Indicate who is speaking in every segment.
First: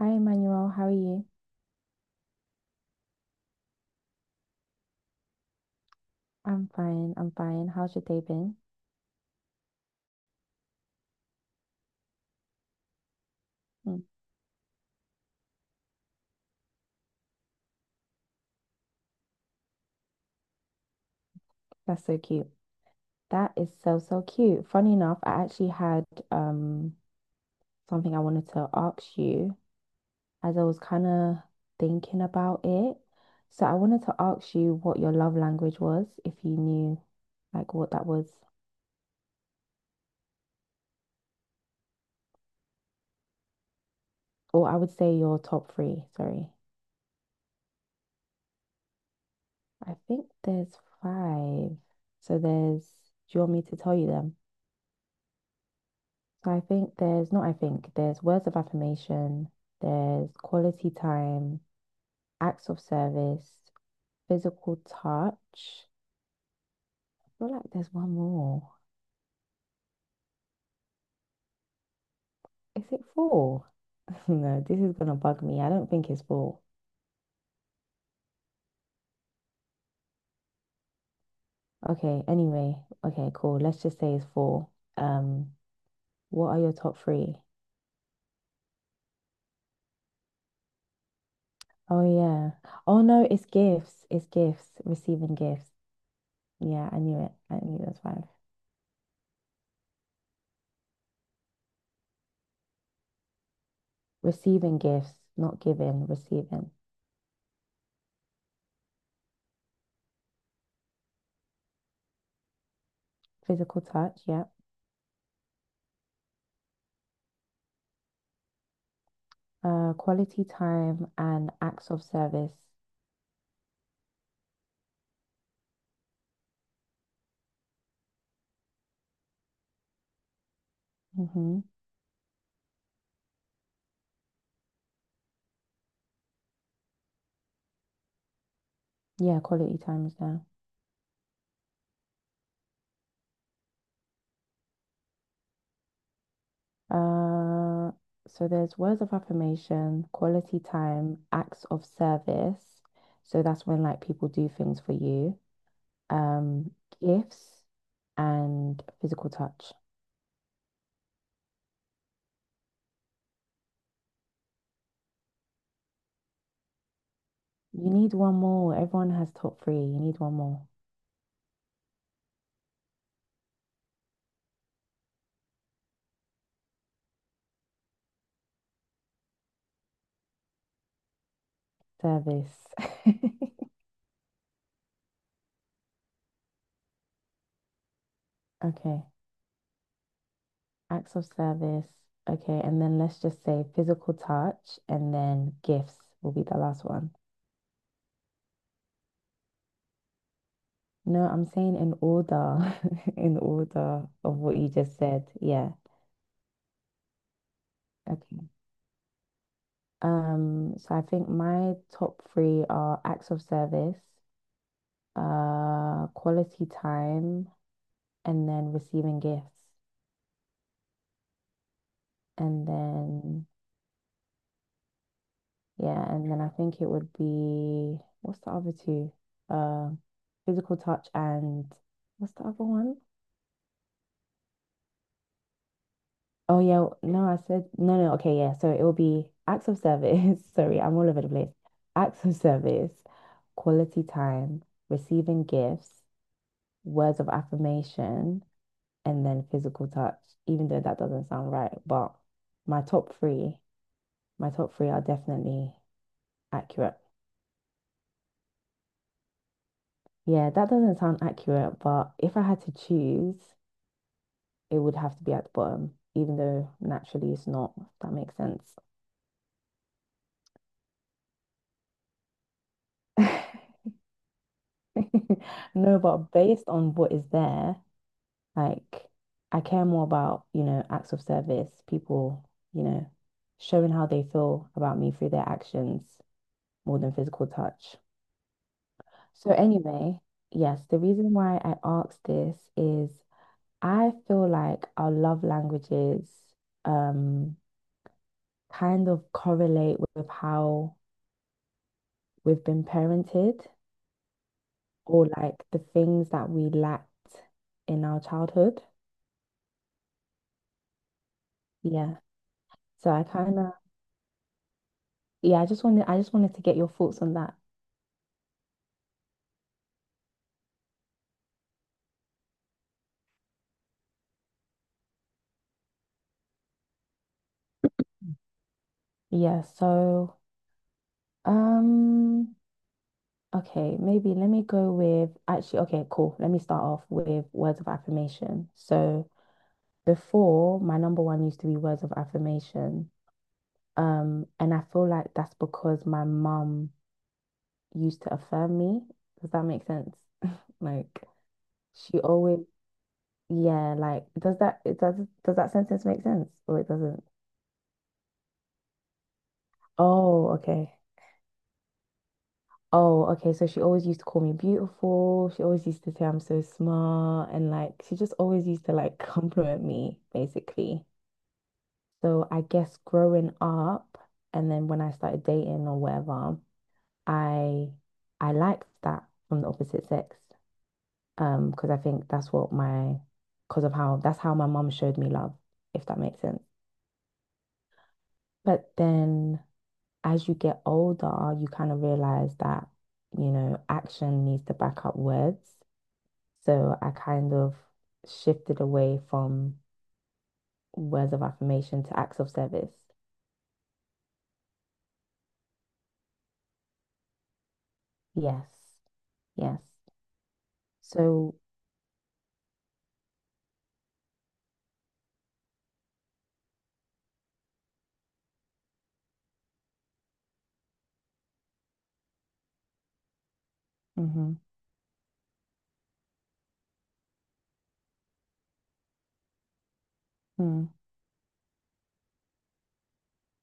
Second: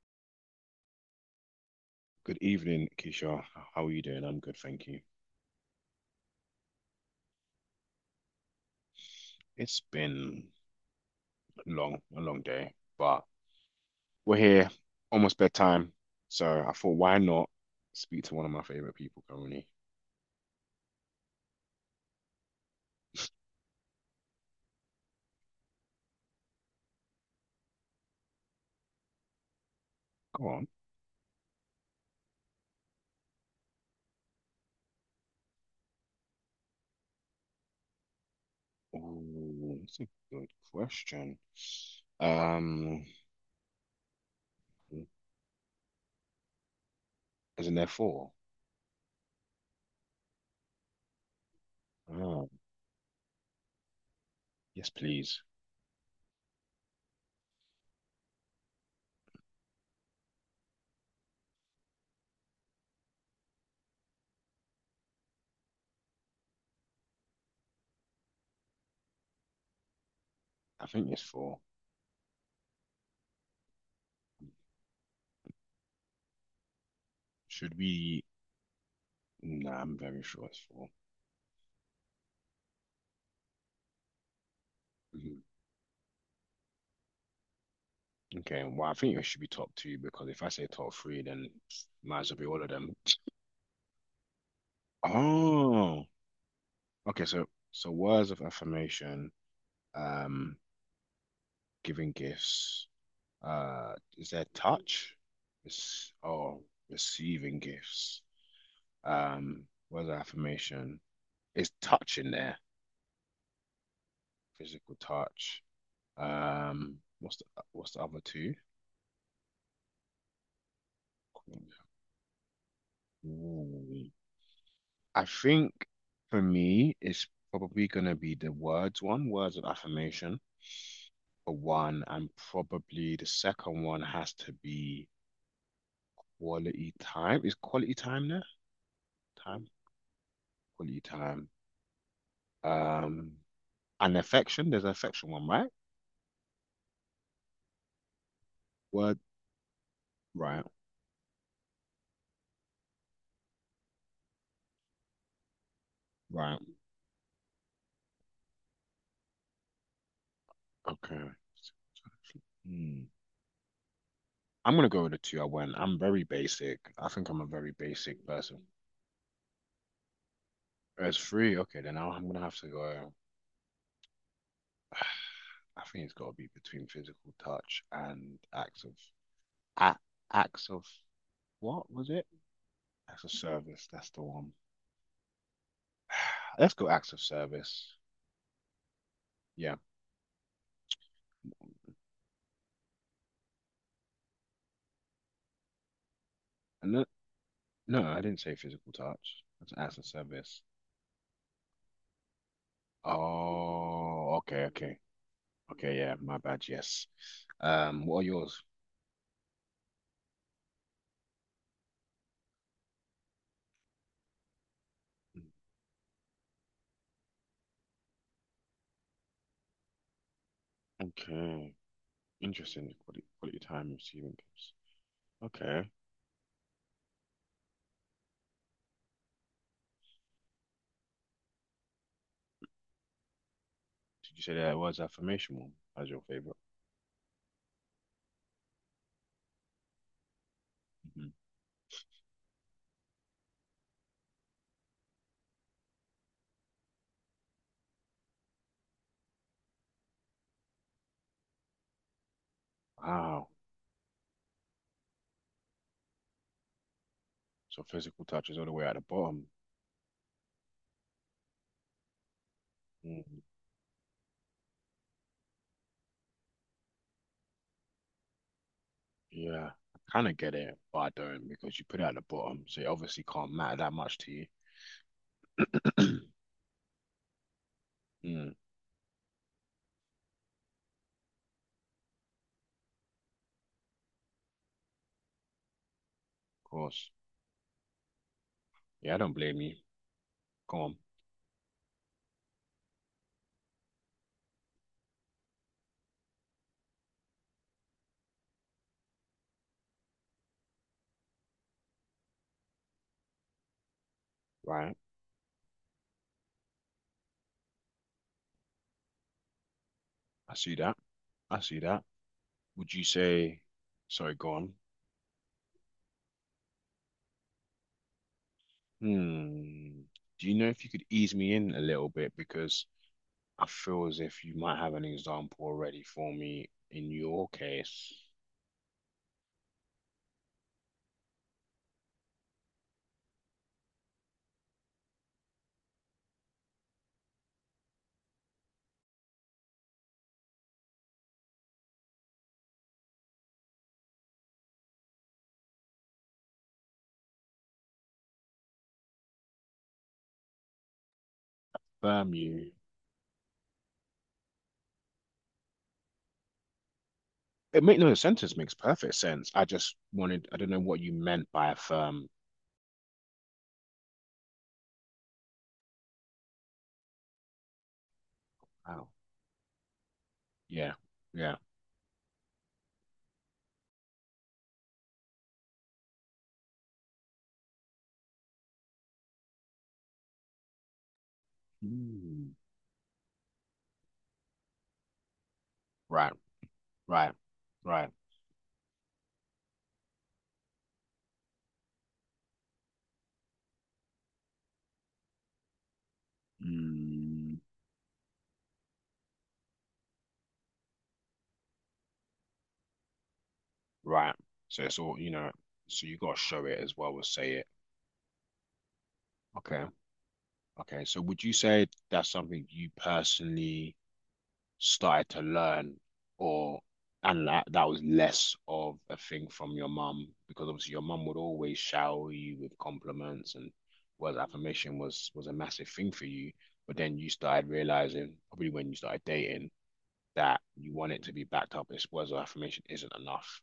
Speaker 1: Hi, Emmanuel. How are you?
Speaker 2: Good evening, Keisha. How are you doing? I'm good, thank you.
Speaker 1: I'm fine. I'm fine. How's your day been?
Speaker 2: It's been a long day, but
Speaker 1: Mm,
Speaker 2: we're here, almost bedtime. So I thought, why not speak to one of my favorite people currently?
Speaker 1: that's so cute. That is so, so cute. Funny enough, I actually had um something I wanted to ask you
Speaker 2: Go
Speaker 1: as I
Speaker 2: on.
Speaker 1: was kind of thinking about it. So I wanted to ask you what your love language was, if you knew like what that was,
Speaker 2: Oh, that's a good question. Um,
Speaker 1: or I would say your top three. Sorry.
Speaker 2: isn't there four?
Speaker 1: I think there's five. So
Speaker 2: Oh,
Speaker 1: there's, do you want me to tell you them?
Speaker 2: yes, please.
Speaker 1: So I think there's not, I think there's words of affirmation, there's quality time, acts of service, physical touch. I feel like there's one more.
Speaker 2: I think it's four.
Speaker 1: Is it four? No, this is gonna bug me. I don't think it's four.
Speaker 2: Should we? Nah, I'm very sure it's four.
Speaker 1: Okay, anyway, okay, cool. Let's just say it's four.
Speaker 2: Mhm.
Speaker 1: Um, what are your top three?
Speaker 2: Okay, well, I think it should be top two because if I say top three, then
Speaker 1: Oh
Speaker 2: might as well be
Speaker 1: yeah.
Speaker 2: all of them.
Speaker 1: Oh no, it's gifts. It's gifts. Receiving gifts.
Speaker 2: Oh.
Speaker 1: Yeah, I knew
Speaker 2: Okay,
Speaker 1: it.
Speaker 2: so
Speaker 1: I knew
Speaker 2: so
Speaker 1: that's five.
Speaker 2: words of affirmation, um, giving gifts, uh, is there
Speaker 1: Receiving gifts,
Speaker 2: touch?
Speaker 1: not giving,
Speaker 2: It's oh,
Speaker 1: receiving.
Speaker 2: receiving gifts. Um, words of affirmation. Is touch in there?
Speaker 1: Physical touch, yeah.
Speaker 2: Physical touch. Um, what's the what's the other two?
Speaker 1: Quality time and acts of service.
Speaker 2: Ooh. I think for me, it's probably gonna be the words one, words of affirmation for
Speaker 1: Mm-hmm.
Speaker 2: one, and probably the second one has to be quality time. Is quality time there?
Speaker 1: Yeah,
Speaker 2: Time.
Speaker 1: quality time is there.
Speaker 2: Quality time. Um, and affection. There's an affection one, right?
Speaker 1: Uh, so there's words of
Speaker 2: Word.
Speaker 1: affirmation, quality
Speaker 2: Right.
Speaker 1: time, acts of service. So that's when like people do things for you.
Speaker 2: Right.
Speaker 1: Um, gifts and physical touch.
Speaker 2: Okay. Hmm. I'm gonna go with the two I went. I'm very basic. I think I'm a very
Speaker 1: You need
Speaker 2: basic
Speaker 1: one
Speaker 2: person.
Speaker 1: more. Everyone has top three. You need one more.
Speaker 2: There's three. Okay, then I'm gonna have to go. I think it's got to be between physical touch and a, acts of what was it?
Speaker 1: Service.
Speaker 2: Acts of service. That's the one. Let's go acts of service.
Speaker 1: Okay.
Speaker 2: Yeah.
Speaker 1: Acts of service. Okay, and then let's just say physical touch and then gifts will be the last
Speaker 2: And
Speaker 1: one.
Speaker 2: No, I didn't say physical touch. That's as a service.
Speaker 1: No, I'm saying in order, in order
Speaker 2: Oh,
Speaker 1: of what
Speaker 2: okay,
Speaker 1: you just
Speaker 2: okay.
Speaker 1: said. Yeah.
Speaker 2: Okay, yeah, my bad, yes. What are
Speaker 1: Okay.
Speaker 2: yours?
Speaker 1: So I think my top three are acts of service,
Speaker 2: Mm,
Speaker 1: quality time, and then receiving gifts.
Speaker 2: okay.
Speaker 1: And
Speaker 2: Interesting. Quality,
Speaker 1: then
Speaker 2: quality time receiving gifts. Okay. Did
Speaker 1: yeah, and then I think it would be what's the other two? Uh, physical touch and what's the other one?
Speaker 2: you say that was affirmational as your favorite?
Speaker 1: Oh yeah, no, I said no, no. Okay, yeah. So it will be acts of service. Sorry, I'm all over the
Speaker 2: Hmm.
Speaker 1: place. Acts of service, quality time, receiving gifts, words of affirmation, and then physical touch. Even though that doesn't sound right, but my top
Speaker 2: Wow.
Speaker 1: three, my top three are definitely accurate.
Speaker 2: So physical touch is all the way at the bottom.
Speaker 1: Yeah, that doesn't sound accurate, but if I had to
Speaker 2: Mm,
Speaker 1: choose, it would have to be at the bottom, even though naturally it's not, if that makes sense.
Speaker 2: yeah. I kind of get it, but I don't because you put it at the bottom. So it obviously can't matter that much to you.
Speaker 1: No, but based on what is there,
Speaker 2: Mm, of
Speaker 1: like I care more about, acts of service, people, showing how they feel about me through their actions more
Speaker 2: course.
Speaker 1: than physical touch.
Speaker 2: Yeah, I don't
Speaker 1: So
Speaker 2: blame you.
Speaker 1: anyway,
Speaker 2: Go
Speaker 1: yes,
Speaker 2: on.
Speaker 1: the reason why I asked this is I feel like our love languages um kind of correlate with how we've been parented
Speaker 2: Right.
Speaker 1: or like the things that we lacked in our childhood.
Speaker 2: I see that. I see that.
Speaker 1: Yeah.
Speaker 2: Would you
Speaker 1: So I kind
Speaker 2: say,
Speaker 1: of,
Speaker 2: sorry, go on.
Speaker 1: yeah, I just wanted to get your thoughts on that.
Speaker 2: Hmm. Do you know if you could ease me in a little bit? Because I feel as if you might have an example already for me in your case.
Speaker 1: Yeah, so, um, okay, maybe let me go with, actually, okay, cool. Let me start off with words of affirmation. So before, my number one used to be words of affirmation. And I feel like that's because my mum used to affirm me. Does that make sense? Like she
Speaker 2: Firm
Speaker 1: always,
Speaker 2: you.
Speaker 1: yeah, does that sentence make sense or it doesn't?
Speaker 2: It make no sentence makes perfect sense.
Speaker 1: Oh,
Speaker 2: I don't know
Speaker 1: okay.
Speaker 2: what you meant by a firm.
Speaker 1: Oh, okay. So she always used to call me beautiful. She always used to say I'm so smart. And like, she just always used to
Speaker 2: Oh,
Speaker 1: like compliment me,
Speaker 2: yeah,
Speaker 1: basically.
Speaker 2: yeah.
Speaker 1: So I guess growing up and then when I started dating or whatever, I I liked that from the opposite sex. Um, because I think
Speaker 2: Hmm.
Speaker 1: that's what my, because of how, that's how my mum showed me love, if that
Speaker 2: Right,
Speaker 1: makes sense.
Speaker 2: right, right.
Speaker 1: But then as you get older, you kind of realize that, you know, action needs to back up words. So I kind
Speaker 2: Hmm.
Speaker 1: of shifted away from words of affirmation to acts of service.
Speaker 2: Right. So it's all, so you got to show it as well as say it.
Speaker 1: Yes, yes.
Speaker 2: Okay. Okay, so would you
Speaker 1: So
Speaker 2: say that's something you personally started to learn or and that was less of a thing from your mum, because obviously your mum would always shower you with compliments, and word of
Speaker 1: mhm,
Speaker 2: affirmation was a massive thing for you, but then you started realizing, probably when you started dating, that
Speaker 1: mm
Speaker 2: you want it to be backed up. This words of affirmation isn't enough.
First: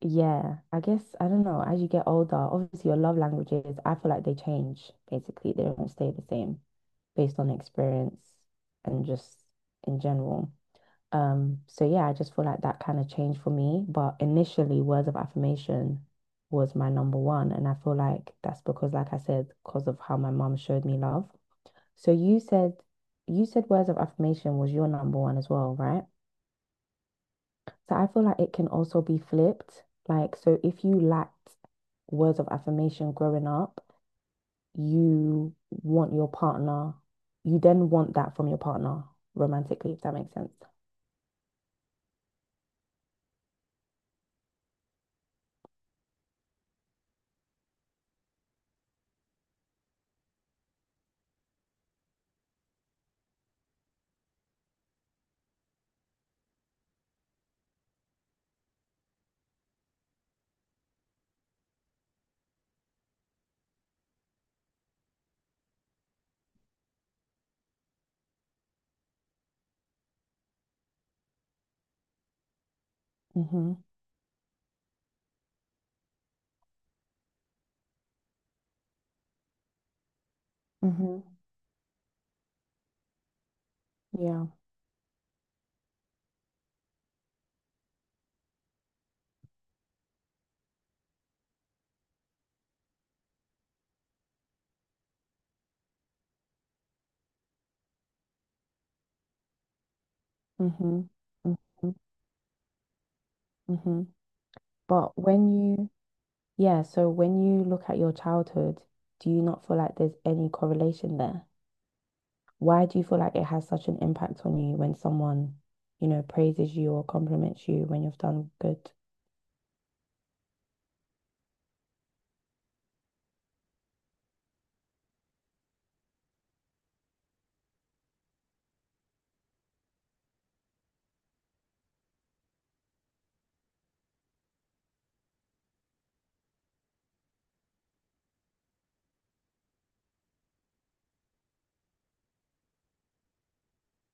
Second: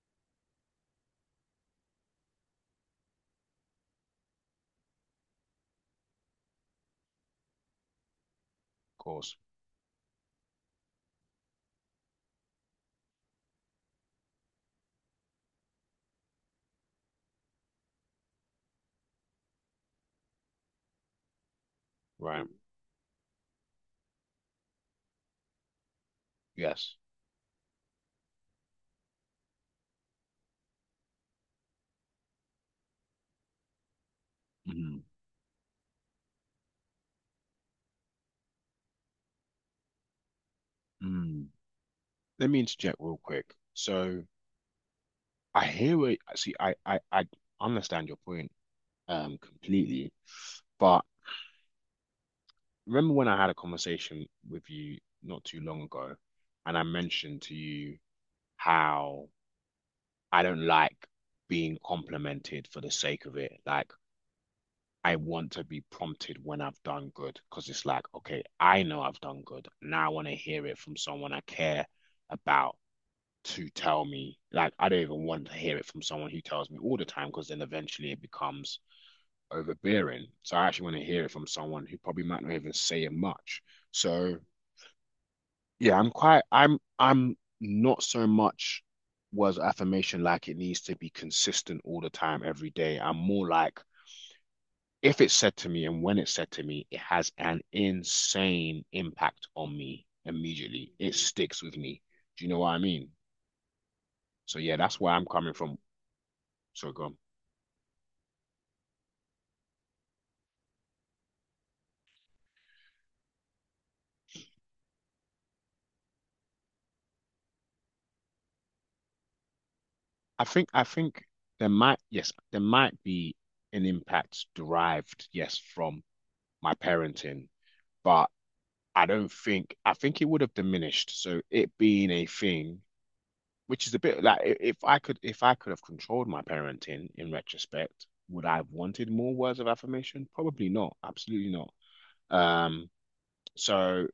Speaker 1: yeah, I guess I don't know. As you get older, obviously your love languages, I feel like they change basically. They don't stay the same based on experience
Speaker 2: Of
Speaker 1: and
Speaker 2: course.
Speaker 1: just in general. So yeah, I just feel like that kind of changed for me. But initially, words of affirmation was my number one. And I feel like that's because, like I said, because of how my mom showed me love. So
Speaker 2: Right.
Speaker 1: you said words of affirmation was your number one as well, right?
Speaker 2: Yes.
Speaker 1: So I feel like it can also be flipped. Like, so if you lacked words of affirmation growing up,
Speaker 2: Mhm.
Speaker 1: you want your partner, you then want that from your partner romantically, if that makes sense.
Speaker 2: Mm. Let me interject real quick. So I hear what see, I understand your point completely. But remember when I had a conversation with you not too long ago, and I mentioned to you how I don't like being complimented for the sake of it. Like, I want to be prompted when I've done good, because it's like, okay, I know I've done good. Now I want to hear it from someone I care about to
Speaker 1: Mm-hmm.
Speaker 2: tell me. Like, I don't even want to hear it from someone who tells me all the time, because then eventually it becomes overbearing. So I actually want to
Speaker 1: Mm-hmm.
Speaker 2: hear it from someone who probably might not even say it much. So
Speaker 1: Yeah.
Speaker 2: yeah, I'm quite I'm not so much was affirmation, like it needs to be consistent all the time, every day. I'm more like, if it's said to me and when it's said to me, it has an insane impact on me immediately.
Speaker 1: Mm-hmm.
Speaker 2: It sticks with
Speaker 1: Mm-hmm.
Speaker 2: me. Do you know what I mean?
Speaker 1: Mm-hmm.
Speaker 2: So yeah, that's where
Speaker 1: But
Speaker 2: I'm
Speaker 1: when
Speaker 2: coming from.
Speaker 1: you, yeah,
Speaker 2: So go
Speaker 1: so
Speaker 2: on.
Speaker 1: when you look at your childhood, do you not feel like there's any correlation there? Why do you feel like it has such an impact on you when someone, you know, praises you or compliments you when you've done good?
Speaker 2: I think there might, yes, there might be an impact derived, yes, from my parenting, but I don't think, I think it would have diminished. So it being a thing, which is a bit like, if I could have controlled my parenting in retrospect, would I have wanted more words of affirmation? Probably not. Absolutely not. Um, so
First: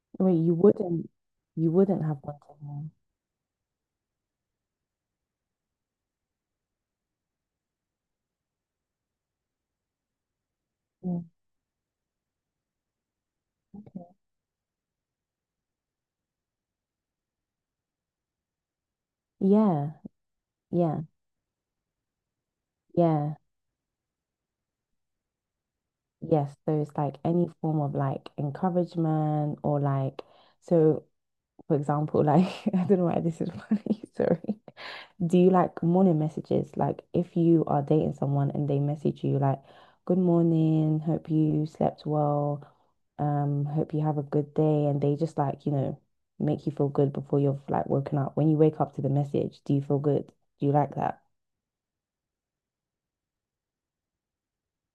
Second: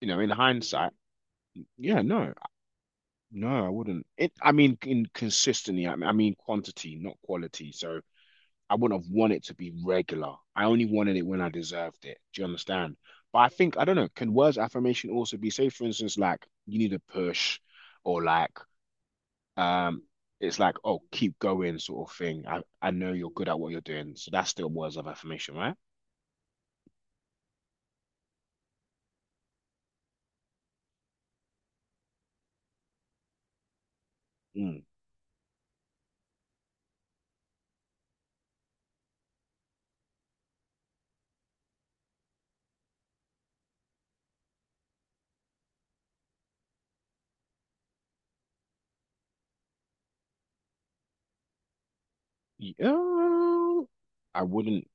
Speaker 2: in
Speaker 1: Wait,
Speaker 2: hindsight,
Speaker 1: you
Speaker 2: yeah,
Speaker 1: wouldn't have
Speaker 2: no,
Speaker 1: wanted more.
Speaker 2: no, I wouldn't. I mean, in consistently, I mean quantity, not quality. So I wouldn't have wanted to be regular. I only wanted it
Speaker 1: Them.
Speaker 2: when I deserved it. Do you understand? But I think,
Speaker 1: Mm.
Speaker 2: I don't
Speaker 1: Okay.
Speaker 2: know, can words of affirmation also be, say, for instance, like you need a push or like
Speaker 1: Yeah,
Speaker 2: um it's like, oh,
Speaker 1: yeah,
Speaker 2: keep going sort of thing. I know you're
Speaker 1: yeah,
Speaker 2: good at what you're doing. So that's still words of affirmation, right?
Speaker 1: yes. So it's like any form of like encouragement or like, so for example, like I don't know why this is funny, sorry.
Speaker 2: Mm.
Speaker 1: Do you like morning messages? Like if you are dating someone and they message you like, good morning, hope you slept well, hope you have a good day, and they just like, you know, make you feel good before you've like woken up. When you wake up to the message, do you feel good? Do you like that?
Speaker 2: Yeah. I wouldn't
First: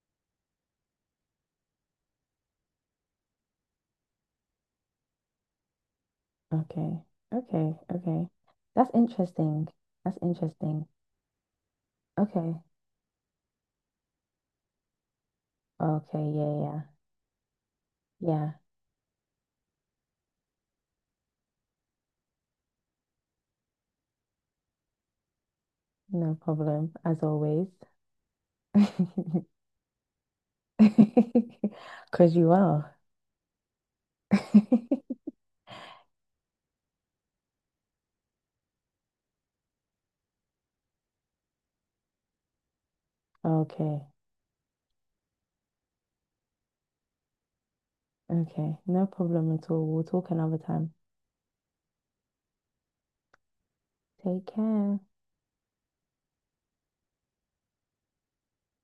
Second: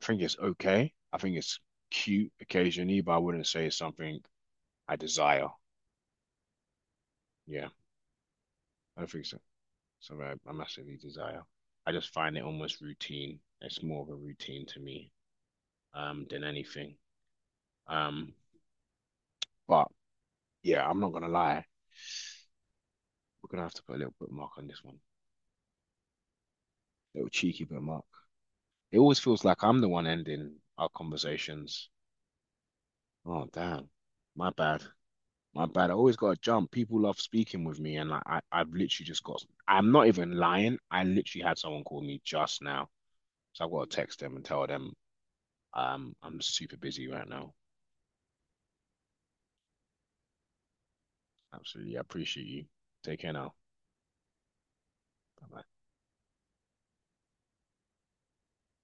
Speaker 2: think it's okay. I think it's cute occasionally, but I wouldn't say it's something I desire.
Speaker 1: Okay.
Speaker 2: Yeah,
Speaker 1: Okay. Okay. That's
Speaker 2: I don't think so.
Speaker 1: interesting. That's
Speaker 2: Something I
Speaker 1: interesting.
Speaker 2: massively desire. I just find it
Speaker 1: Okay.
Speaker 2: almost routine. It's more of a routine to me
Speaker 1: Okay.
Speaker 2: than
Speaker 1: Yeah. Yeah.
Speaker 2: anything. Um,
Speaker 1: Yeah.
Speaker 2: but yeah, I'm not gonna lie. We're gonna have to put a little bookmark on this one.
Speaker 1: No problem,
Speaker 2: A
Speaker 1: as
Speaker 2: little cheeky
Speaker 1: always.
Speaker 2: bookmark. It always feels like I'm the one ending our conversations.
Speaker 1: Because you are.
Speaker 2: Oh damn. My bad. My bad. I always gotta jump. People love speaking with me, and like I've literally just got I'm not even lying. I literally had someone call me just now. So I've got to
Speaker 1: Okay.
Speaker 2: text them and tell them I'm super busy right now.
Speaker 1: Okay. No problem at all. We'll talk another time.
Speaker 2: Absolutely. I appreciate you. Take care now.
Speaker 1: Take care.
Speaker 2: Bye-bye.